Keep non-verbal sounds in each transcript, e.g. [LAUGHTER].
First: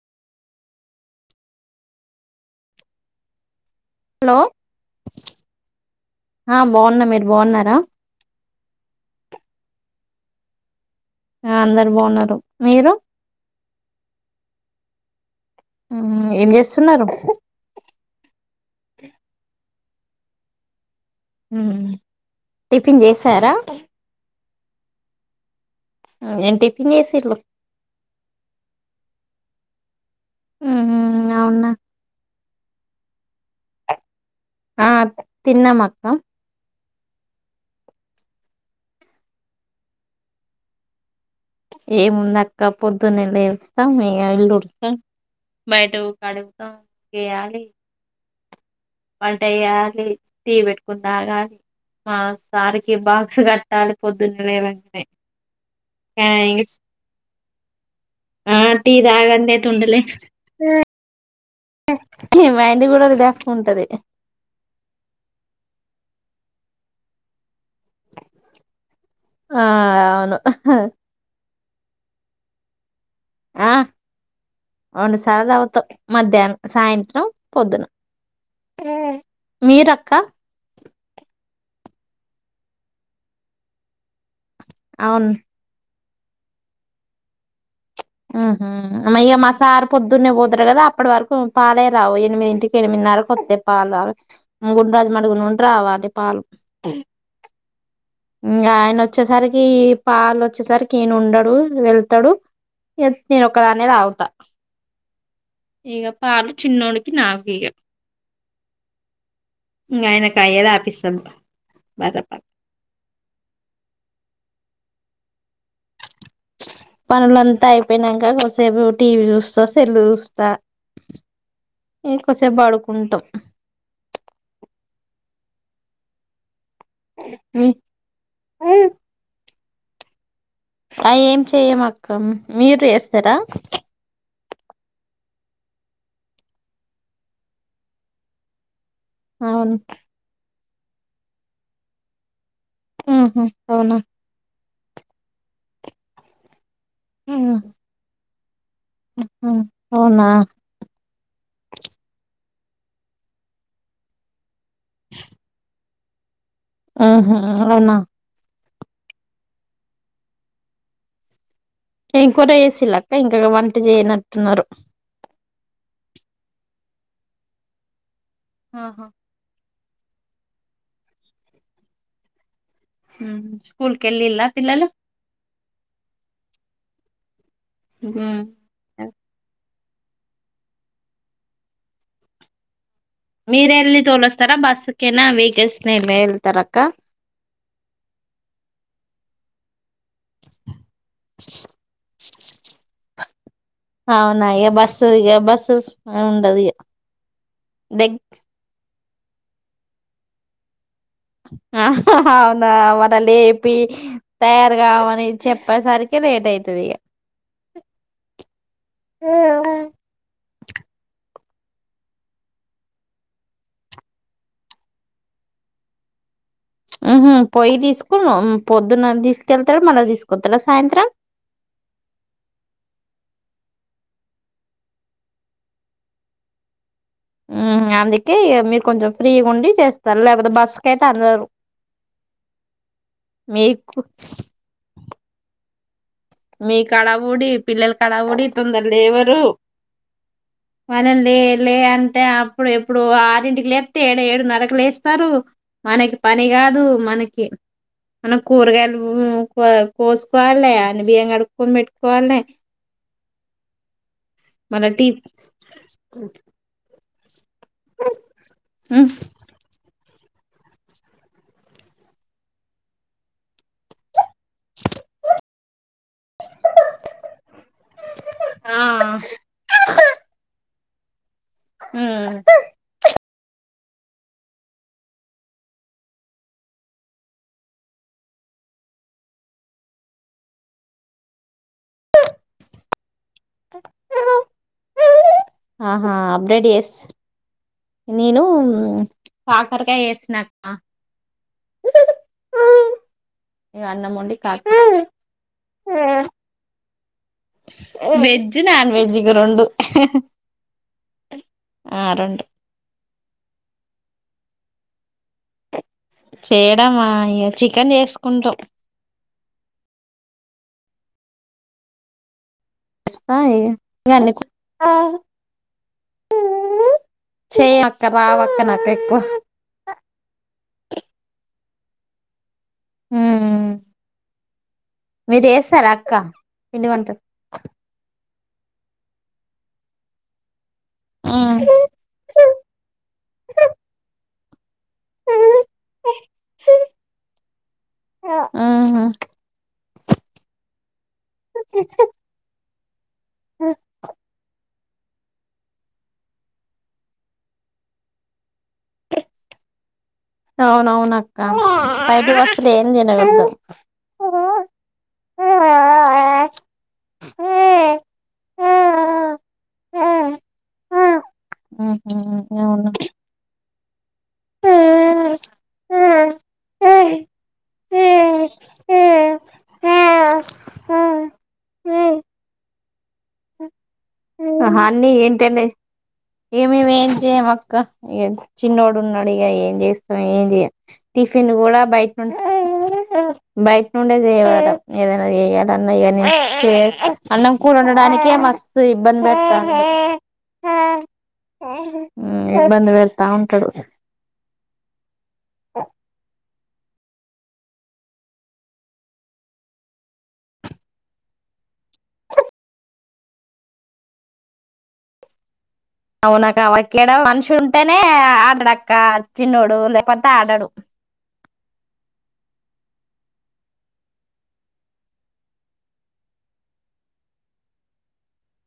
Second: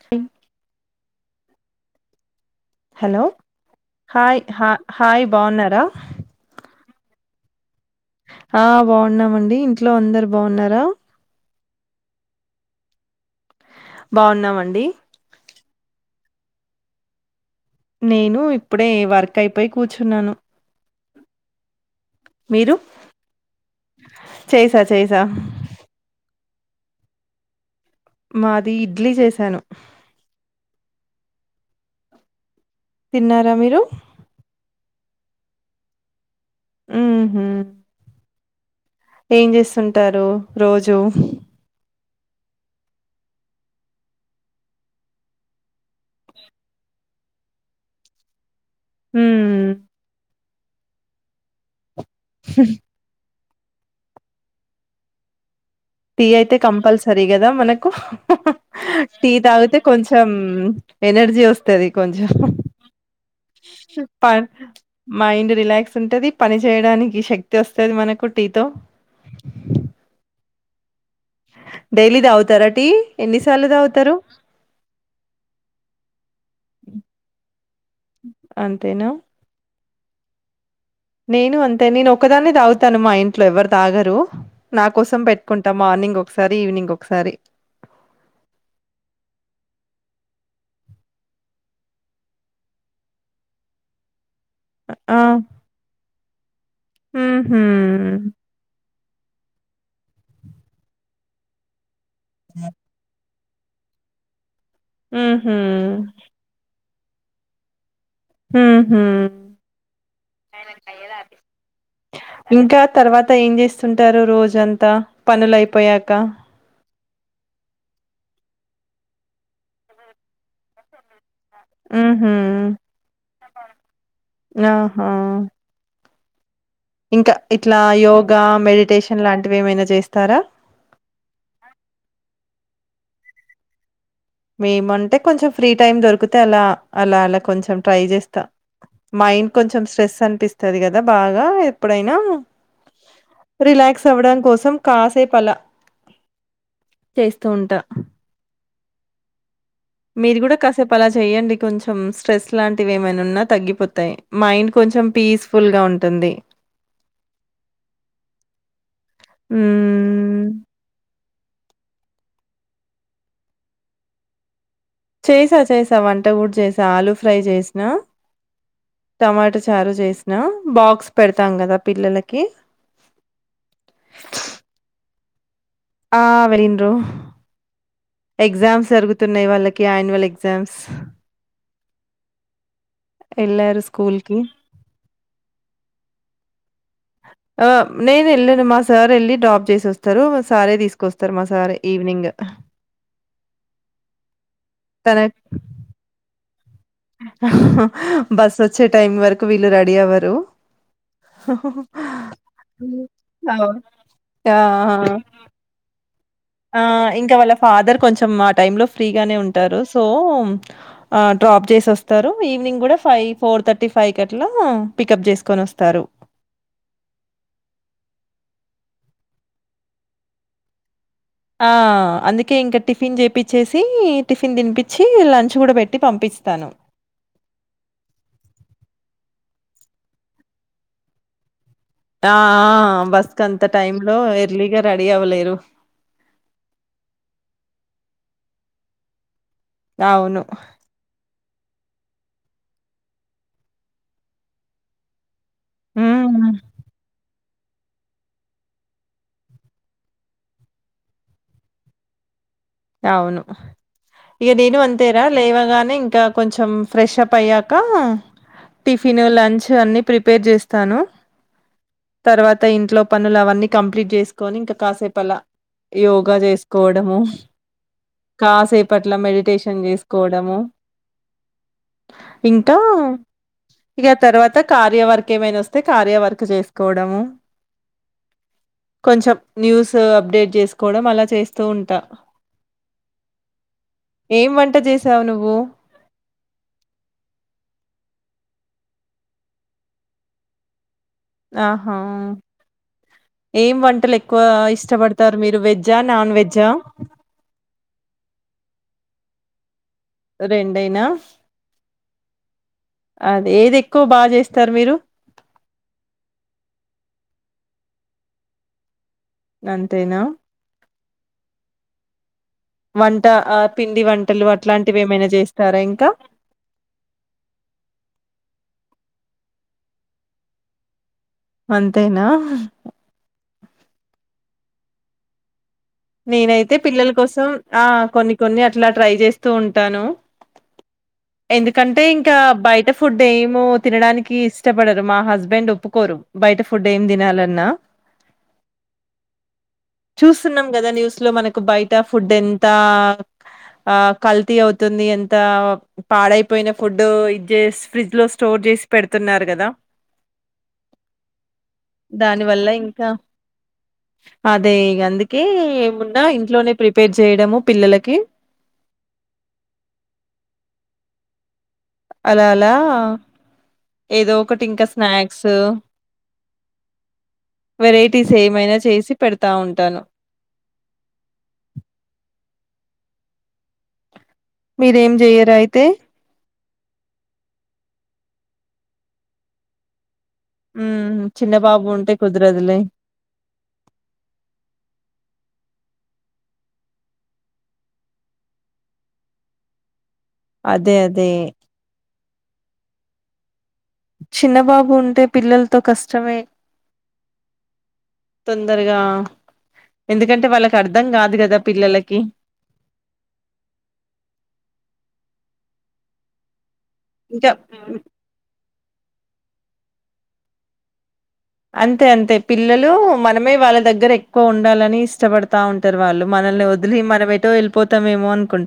తంక్ hello hi hello హ hi బాగున్నార బాగున్న మీరు బాగున్నారా ఆ బాగున్నామండి ఇంట్లో అందరు బాగున్నారా ఆ అందరు బాగున్నారు మీరు బాగున్నామండి ఊం ఏం చేస్తున్నారు నేను ఇప్పుడే వర్క్ అయిపోయి కూర్చున్నాను హు ఉ మీరు? టిఫిన్ చేసారా చేసా చేసా న్ టిఫిన్ చేసిళు మాది ఇడ్లీ చేసాను ఉహూ అవునా తిన్నారా మీరు ఆ తిన్నమక్క ఉహు ఏం చేస్తుంటారు రోజు ఏముంద అక్క పొద్దున్నే లేస్తాం ఇల్లుడుస్తాం బయటకు కడుగుతాం గేయాలి వంట హ్మ్ వయాలి టీ పెట్టుకుని తాగాలి మా సార్ కి బాక్స్ కట్ట తాళిపోద్దున లేవాలి అంటే టి అయితే కంపల్సరిగా మనక్ ఆ టీ తాగందే తాగితే తుండలే కొంచెం ఎనర్జీ వస్తది కొంచెం మైండ్ కూడా రిలాక్స్ ఉంటది మైండ్ రిలాక్స్ ఉంటది పని చేేయడానికి శక్తి వ వస్తేది మనకు టీ తో హ డైలీ తాగుతార టీ ఎన్నిసార్లు ఆ తాగుతారు రెండు సార్లు తగ్గుతాం మధ్యాహ్నం సాయంత్రం పొద్దున అంతేనా మీరక్క క్క నేను అంతే నేను ఒకక్కదాన్ని తాగుతాను మా ఇంట్లో ఎవరు తాగరు నా కోసం అవును పెట్టుకుంటా మార్నింగ్ ఒకసారి ఈవినింగ్ ఒకసారి ఉహ మైక మా సార్ పొద్దున్నే పోతారు కదా అప్పటి వరకు పాలే రావు ఎనిమిదింటికి ఎనిమిదిన్నరకి వస్తాయి పాలు ఆ గుండరాజుమండగున్ని రావాలి పాలు ఉహూ ఇంకా ఆయన వ వచ్చేసరికి పాలు వచ్చేసరికిను ఈయన ఉండడు వెళ్త తడు ఎత్ నేను ఒక్కదాన్నే తాగుతా ఆ హ ఇగ పాలు నాకు చిన్నోడికి ఇగ ఉహు ఇంగ ఆయనకు అయ్యే తాపిస్తాం బాధప్ప అంత ఏం చేస్తుంటారు రోజ అంతా పనులు అయిపోయాక పనులంతా అయిపోయినంక కోసేపు టీవీ చూస్తా సెల్లు చూస్తా ఉహూ ఇంకోసేపు బడుకుంటాం నహా ఇంకా ఇట్లా యోగా మెడిటేషన్ లాన్ టు ఏమైనా చేస్తారా అ ఏం చెయ్యమ్ అక్కమ్ మీరు చేస్తారా మేము అంటే కొంచెం ఫ్రీ టైమ్ దొరికితే అలా అలా అలా కొంచెం ట్రై చేస్తా మైండ్ అవును కొంచం స్ట్రెస్ అనిపిస్ తది గదా బాగా ఎప్పుడైనా ఉహు అవునా రిలాక్స్ అవ్వడం కోసం కాసేప్ అలా చేస్తూ ఉంటా ఉ హ్ మీరు గుడా కాసేపు అలా చెయ్య అండి కొంచెం స్ట్రెస్ అలాంటివి ఏమైనా ఉన్నా తగ్గిపోతాయి మైండ్ కొంచెం పీస్ ఫుల్ గా ఉంటుంది ఆహ అలనా ఉ ఏం కూర వేసి లక్క ఇంకా వంట చేయనట్టున్నారు చేసా చేసా వంట గూడు చేసా ఆలూ ఫ్రై చేసిన ఆహా తారు జేసిన బాక్స్ పెడతాం గదా పిల్లలకి ఉ స్కూల్ కు వెళ్లిల్ల పిల్లలు ఆ వెళ్ళిండ్రు ఉమ్. ఎగ్జామ్స్ జరుగుతున్నాయి వాళ్ళక్ కి అనువల్ ఎగ్జామ్స్ మీరు వెళ్ళారు వెళ్లి స్కూల్ కి తోలస్తారా బస్సు కేనా వీగెస్ నే మే వెళ్ళతారు అక్క ఆ నేను వెళ్ళాను మా సార్ వెళ్ళి డ్రాప్ చేసి వస్ స్తారు మా సారే తీసుకొస్తారు మా సారే ఈవనింగ్ అ అవునా ఎప్ బస్ ఇగా బస్ అన్ అది బస్ వచ్చే టైం వరకు వీళ్ళు రెడీ అవ్వరు ఆ హ హ హ అవునా హ్మ్. మరల లేపి అవును. ఆ! ఆ! తయారుగామని చెప్పేసరికి లేట్ ఆ అయితది ఇక ఇంకా వాళ్ళ ఫాదర్ కొంచెం ఆ టైమ్ లో ఫ్రీగానే ఉంటారు సో ఆ డ్రాప్ చేసి వస్తారు ఈవినింగ్ కూడా ఫైవ్ ఫోర్ థర్టీ ఫైవ్కి అట్లా పికప్ చేసుకొని వస్తారు ఉ హ్ పొయ్యి తీసుకు పొద్దున్న తీసుకెళ్తడు మళ్లా తీసుకొస్తడా సాయంత్రం ఆ అందుకే ఇంక టిఫిన్ చేపిచ్చేసి టిఫిన్ తినిపించి లంచ్ కూడా పెట్టి పంపిస్తాను ఉ అందుకే మీరు కొంచెం ఫ్రీ గ ఉండి చేస్తారు లేకపోతే బస్సుకయితే అందరు ఆ ఆ బస్ కంత మీకు టైమ్ లో ఎర్లీగా రె రెడిఅవలేరు మీ కాడా ఊడి పిల్లల కాడా ఊడి తొందర లేవరు అవును వాళ్ళని లే లే అంటే అప్పుడు ఎప్పుడు ఆరింటికి లేప్తే ఏడు ఏడు నరకు లేస్తారు మనకి పని హ్మ్. కాదు మనకి మన కూరగాయలు కోసుకోవాలి బియం కడుకొని పెట్టుకోవాలి అవును ఇక నేను మళ్ళ టీ అంతేరా లేవగానే ఇంకా కొంచెం ఫ్రెషప్ అయ్యాక క టిఫిన్, లంచ్ అన్ని ప్రిపేర్ చేస్తాను తర్వాత ఇంట్లో పనులు అవన్నీ కంప్లీట్ చేసి కొని ఇంక కాసేపు అలా యోగా చేసుకోవడము ఆ కాసేపట్లా మెడిటేషన్ చేసుకోవడము ఉమ్ ఇంకా ఇక తర్వాత కార్యవర్క్ ఏమైనా వస్తే కార్యవర్క్ చేసుకోవడము. కొంచెం న్యూస్ అప్డేట్ చేసుకోవడం అలా చేస్తూ ఉంటా. ఏం వంట చేసి సవను [UNINTELLIGIBLE] ఆహా అప్డేట్ చేసి నేను కాకర కాయ చేసిన క ఆహా ఏం ఇగ అన్నం వంటలు వండి ఎక్కువ కాక ఇష్టపడతారు మీరు వెజ్జా నాన్ వెజ్జా అ వెజ్ నాన్ వెజ్ ఇక రెండు రెండేనా? ఆ రెండు అది ఏది ఎక్కువ బాగా చేస్తారు మీరు చేయడమా ఇగ చికెన్ చేసుకుంటాం. అంతేనా వంట వస్తాయి ఆ పిండి ఇన్న వంటలు అట్లాంటివేమైనా చేస్తారా ఇంకా? చేయ్యం అక్క రావక్క నాకు ఎక్కువ అంతేనా ఊ మీరు చేస్ నేనైతే పిల్లల కోసం ఆ కొన్ని కొన్ని అట్లా ట్రై చేస్తూ ఉంటాను. ఎందుకంటే ఇంకా బయట ఫుడ్ ఏమో తినడానికి కీస్ ఇష్టపడరు మా ఉహు హస్బెండ్ ఒప్పుకోరు బయట ఫుడ్ ఏం తినాలన్నా చూస్తున్నాం కద న్యూస్ ఇంట్లో మనకు బయట ఫుడ్ ఎన్ తా ఆ కల్తీ అవుత తుంది ఎంత పాడైపోయిన ఫుడ్డు ఇజ్జేస్ ఫ్రిడ్జ్ లో స్టోర్ చేసి పెడుతున్నారు కదా అవునవునక్క బయటి దాని వల్ల వస్తువులు ఏం ఇంకా తినకూడదు ఉహు అదే ఇగ అందుక్ ఏ అవును ఏమున్నా ఇంట్లోనే ప్రిపేర్ చేయడము పిల్లలకి ఆహా! అలా అలా అవున ఏదో ఒకటి ఇంక స్నాక్స్ వేరైట్ తీసి ఏమైనా చేసి పేడత త ఉంటాను. ఆహా మీరేం అన్నీ చెయ్యరా ఏంటండి అయితే ఇగ మేం ఏం చేయం అక్క ఇగ చిన్నోడు ఉన్నాడు ఇక ఏం చేస్ ఎంది ఉమ్ టిఫిన్ చిన్న కూడా బాబు బయట ఉంటే నుంటీ కుదరదులే బయట నుండేది చేయాల ఏదైనా చేయాలన్నా ఇగ నేన్ అన్నం కూర వండడానినకే మస్త్ ఇబ్బంది పడతా అదే అదే ఊ ఇబ్బంది పెడతా వుంటడు. చిన్న బాబు ఉంటే పిల్లల్తొ కష్టమే తొందరగా ఎందుకంటే వాళ్ళకి అర్థం కాదు కదా పిల్లలకి అవునక్క అవాయిడ్ ఇక్కడ మనిషి ఇంకా ఉంటేనే ఆగడక్క చిన్నోడు లేపోతే ఆడాడు అంతే అంతే పిల్లలు మనమే వాళ్ళ దగ్గర ఎక్కువ ఉండాలని ఇష్టపడతా ఉంటారు వాళ్ళు మనల్ని వదిలి మనం ఎటో వెళ్ళిపోతామేమో అనుకుం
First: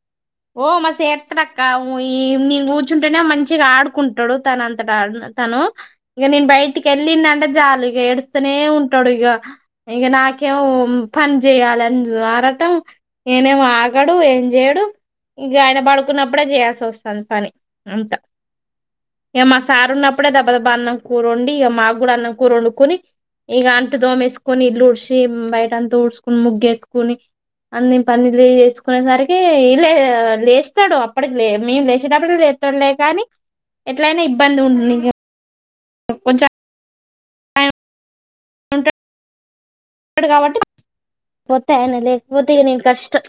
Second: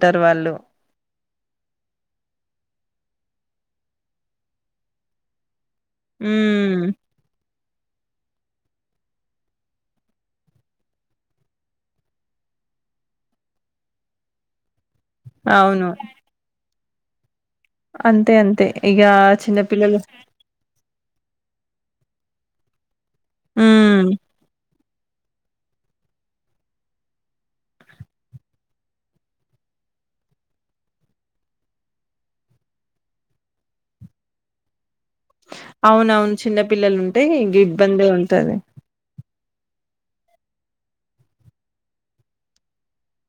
ఓ మస్తు ఏడుస్తాడు అక్క ఉ ఈ నను కూర్చుంటేనే మంచి మంచిగా ఆడుకుంటాడు తన అంతట తను ఇగ నెన్ ఉమ్ బయటికి ఎల్లింనంటే జాలు ఆఏడుస్తూనే ఉంటాడు ఇగ ఇగ నాకేమో పని చేయాలి అని ఆరటం నేనేమో ఆగడు ఏం చెయడు ఇగ ఆయన అవును పడుకున్నప్పుడే చేయాల్సి వస్ కాని పని అంత అంతే అంతే ఇక ఇగ మా చిన్న సారు పిల్లలు ఉన్నప్పుడే దబ దబ్బా అన్నం కూర వొండి ఇక మాకు కూడా అన్నం కురొండుకొని ఇగ అంటు ఉమ్ తోమేసుకొని ఇల్లు ఊడ్చి బయటంత ఊడ్చుకుని ముగ్గేసుకుని అన్ని పనిలు చేసుకునేసరికి ఇలె లేస్తాడు అప్పటికి మేము లేచేటప్పుడుకి లేస్తాడులే కానీ ఎట్లయినా ఇబ్బంది ఉం అవునవును చిన్న పిల్లలు ఉంటే ఇ ఆయన ఇబ్బందే ఉంటంది ఇప్పుడు కాబట్టి పోతున్న లేకపోతే ఈనా కష్టం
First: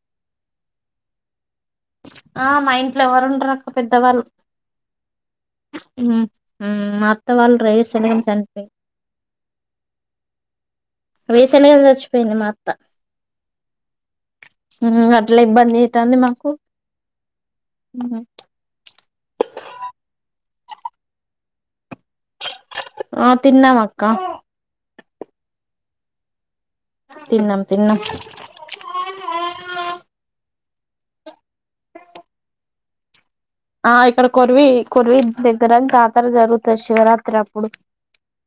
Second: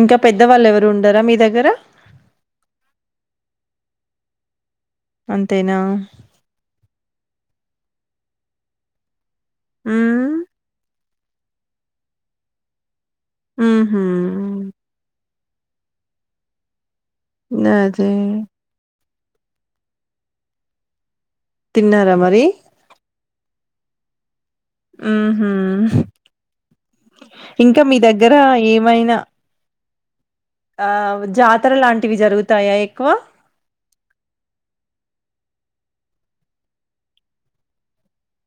ఇంకా పెద్ద వాళ్ళు ఎవరు ఉండారా మీ దగ్గర ఆ మా ఇంట్లో ఎవరు ఉండరాక పెద్దవాళ్ళు అంతేనా హుమ్ హు మత్త వాళ్ళ రేస్ తలం చనాపై [INAUDIBLE] ఆ వేసెనిగలు తెచ్చిపోయింది మా అత్త హుమ్మ్ హు ఇట్లా ఇబ్బంది అయితుంది మాకు నాదే తిన్నారా మరి ఆ తిన్నామ అక్క హ్మ్మ్ హా తిన్నాం ఇంకా మీ తిన్నాం దగ్గర ఏమైనా ఆ జాతర లాంటివి జరుగుతాయా ఎక్కువ ఆ ఇక్కడ కొరివి కురివి దగ్గరనికి ఖతర జరుగుతుంది శివరాత్రి అప్పుడు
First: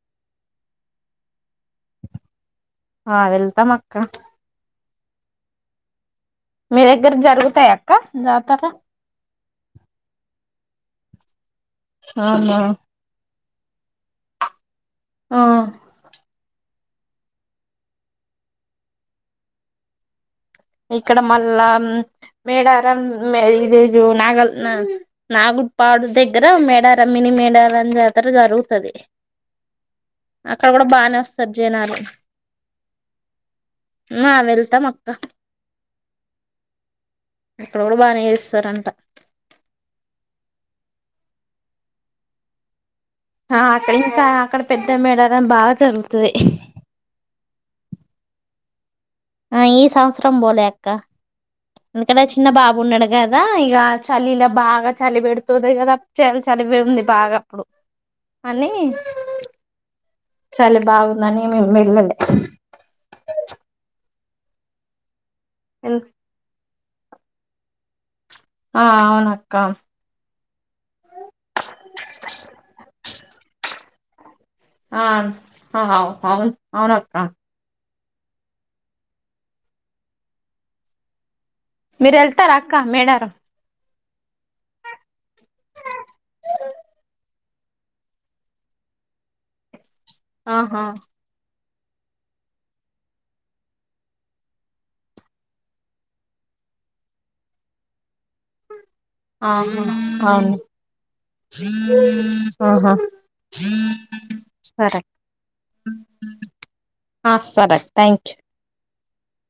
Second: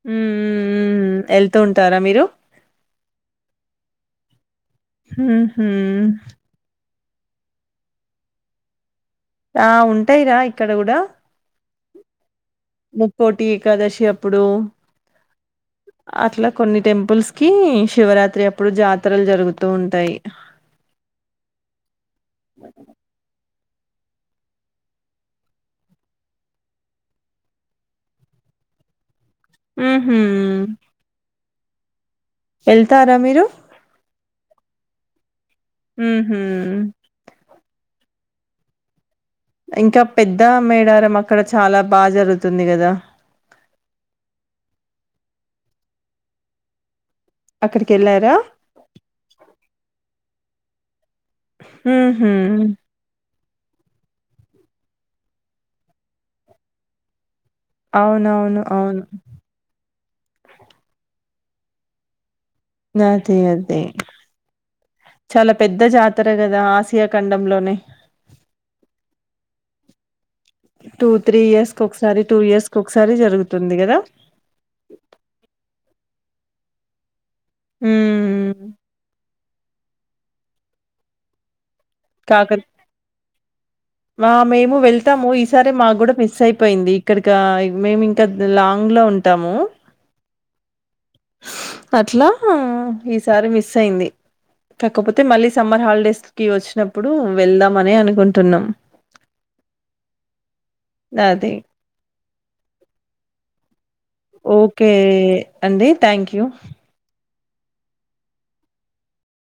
హమ్మ్ హమ్ ఉంటారా మీరు ఆ వెళ్తాం అక్క హ్మ్మ్ హు ఇక్కడ జరుగుతాయా అక్క జాతర ఆ ఉంటాయిరా ఇక్కడ కూడా అ మా ఏకాదశి ఎప్పుడు ఆ అట్లా కు కొన్ని టెంపుల్స్ కి శివరాత్రి అప్పుడు జాతరలు జరుగుతూ ఉంటాయి. ఇక్కడ మళ్ళా మేడారం మే ఇది నాగల్ నా నాగుపాడు దగ్గర మేడార మినీ మేడారం జాతర జరుగుతది ఉహు అక్కడ కూడా బానే వస్తారు జనాలు వెళ్తారా మీరు నా వెళ్తాం అక్క ఉహు ఇక్కడ కూడా బానే చేస్తారంట ఇంకా పెద్ద మేడారం అక్కడ చాలా బాగా జరుగుతుంది కదా ఆ అక్కడ ఇంకా అక్కడ పెద్ద మేడారం బాగా జరుగుతుంది. అక్కడికి వెళ్ళారా ఆ ఈ సంవత్సరం రం బోలే అక్క అందుకనే హుహు. చిన్న బాబు ఉన్నాడు గాద కదా ఇక చలి ఇలా బాగా చలి పెడుతుంది కదా చలి చలి ఉంది బాగా అప్పుడు అవునవును అవును చలి బాగుంది అని మేం వెళ్ళలే నాది అంతే చాలా పెద్ద జాతర కదా ఆ ఇగ ఖండంలోనే ఆ అవునక్క టూ త్రీ ఇయర్స్ క ఒకసారి టూ ఇయర్స్ క ఒకసారి జరుగుతుంది కదా ఆవు అవును అవునుఅక్క హు మీరు వెళ్తారా అక్క మేడారం మా మేము వెళ్తాము ఈసారే మాకు కూడా మిస్ అయిపోయింది ఇక్కడికి మేము ఇంకా లాంగ్ లో ఉంటాము. ఆహా అట్లా ఈసారి మిస్ అయింది కాకపోతే మళ్ళీ సమ్మర్ హాలిడేస్ కి వచ్చినప్పుడు అప్పుడు వెళ్దామని అనుకుంటున్నాం. ఆహ అవును అదే ఆహా ఓకే సరే అండి థ్యాంక్ యూ ఆ సరే థ్యాంక్ యూ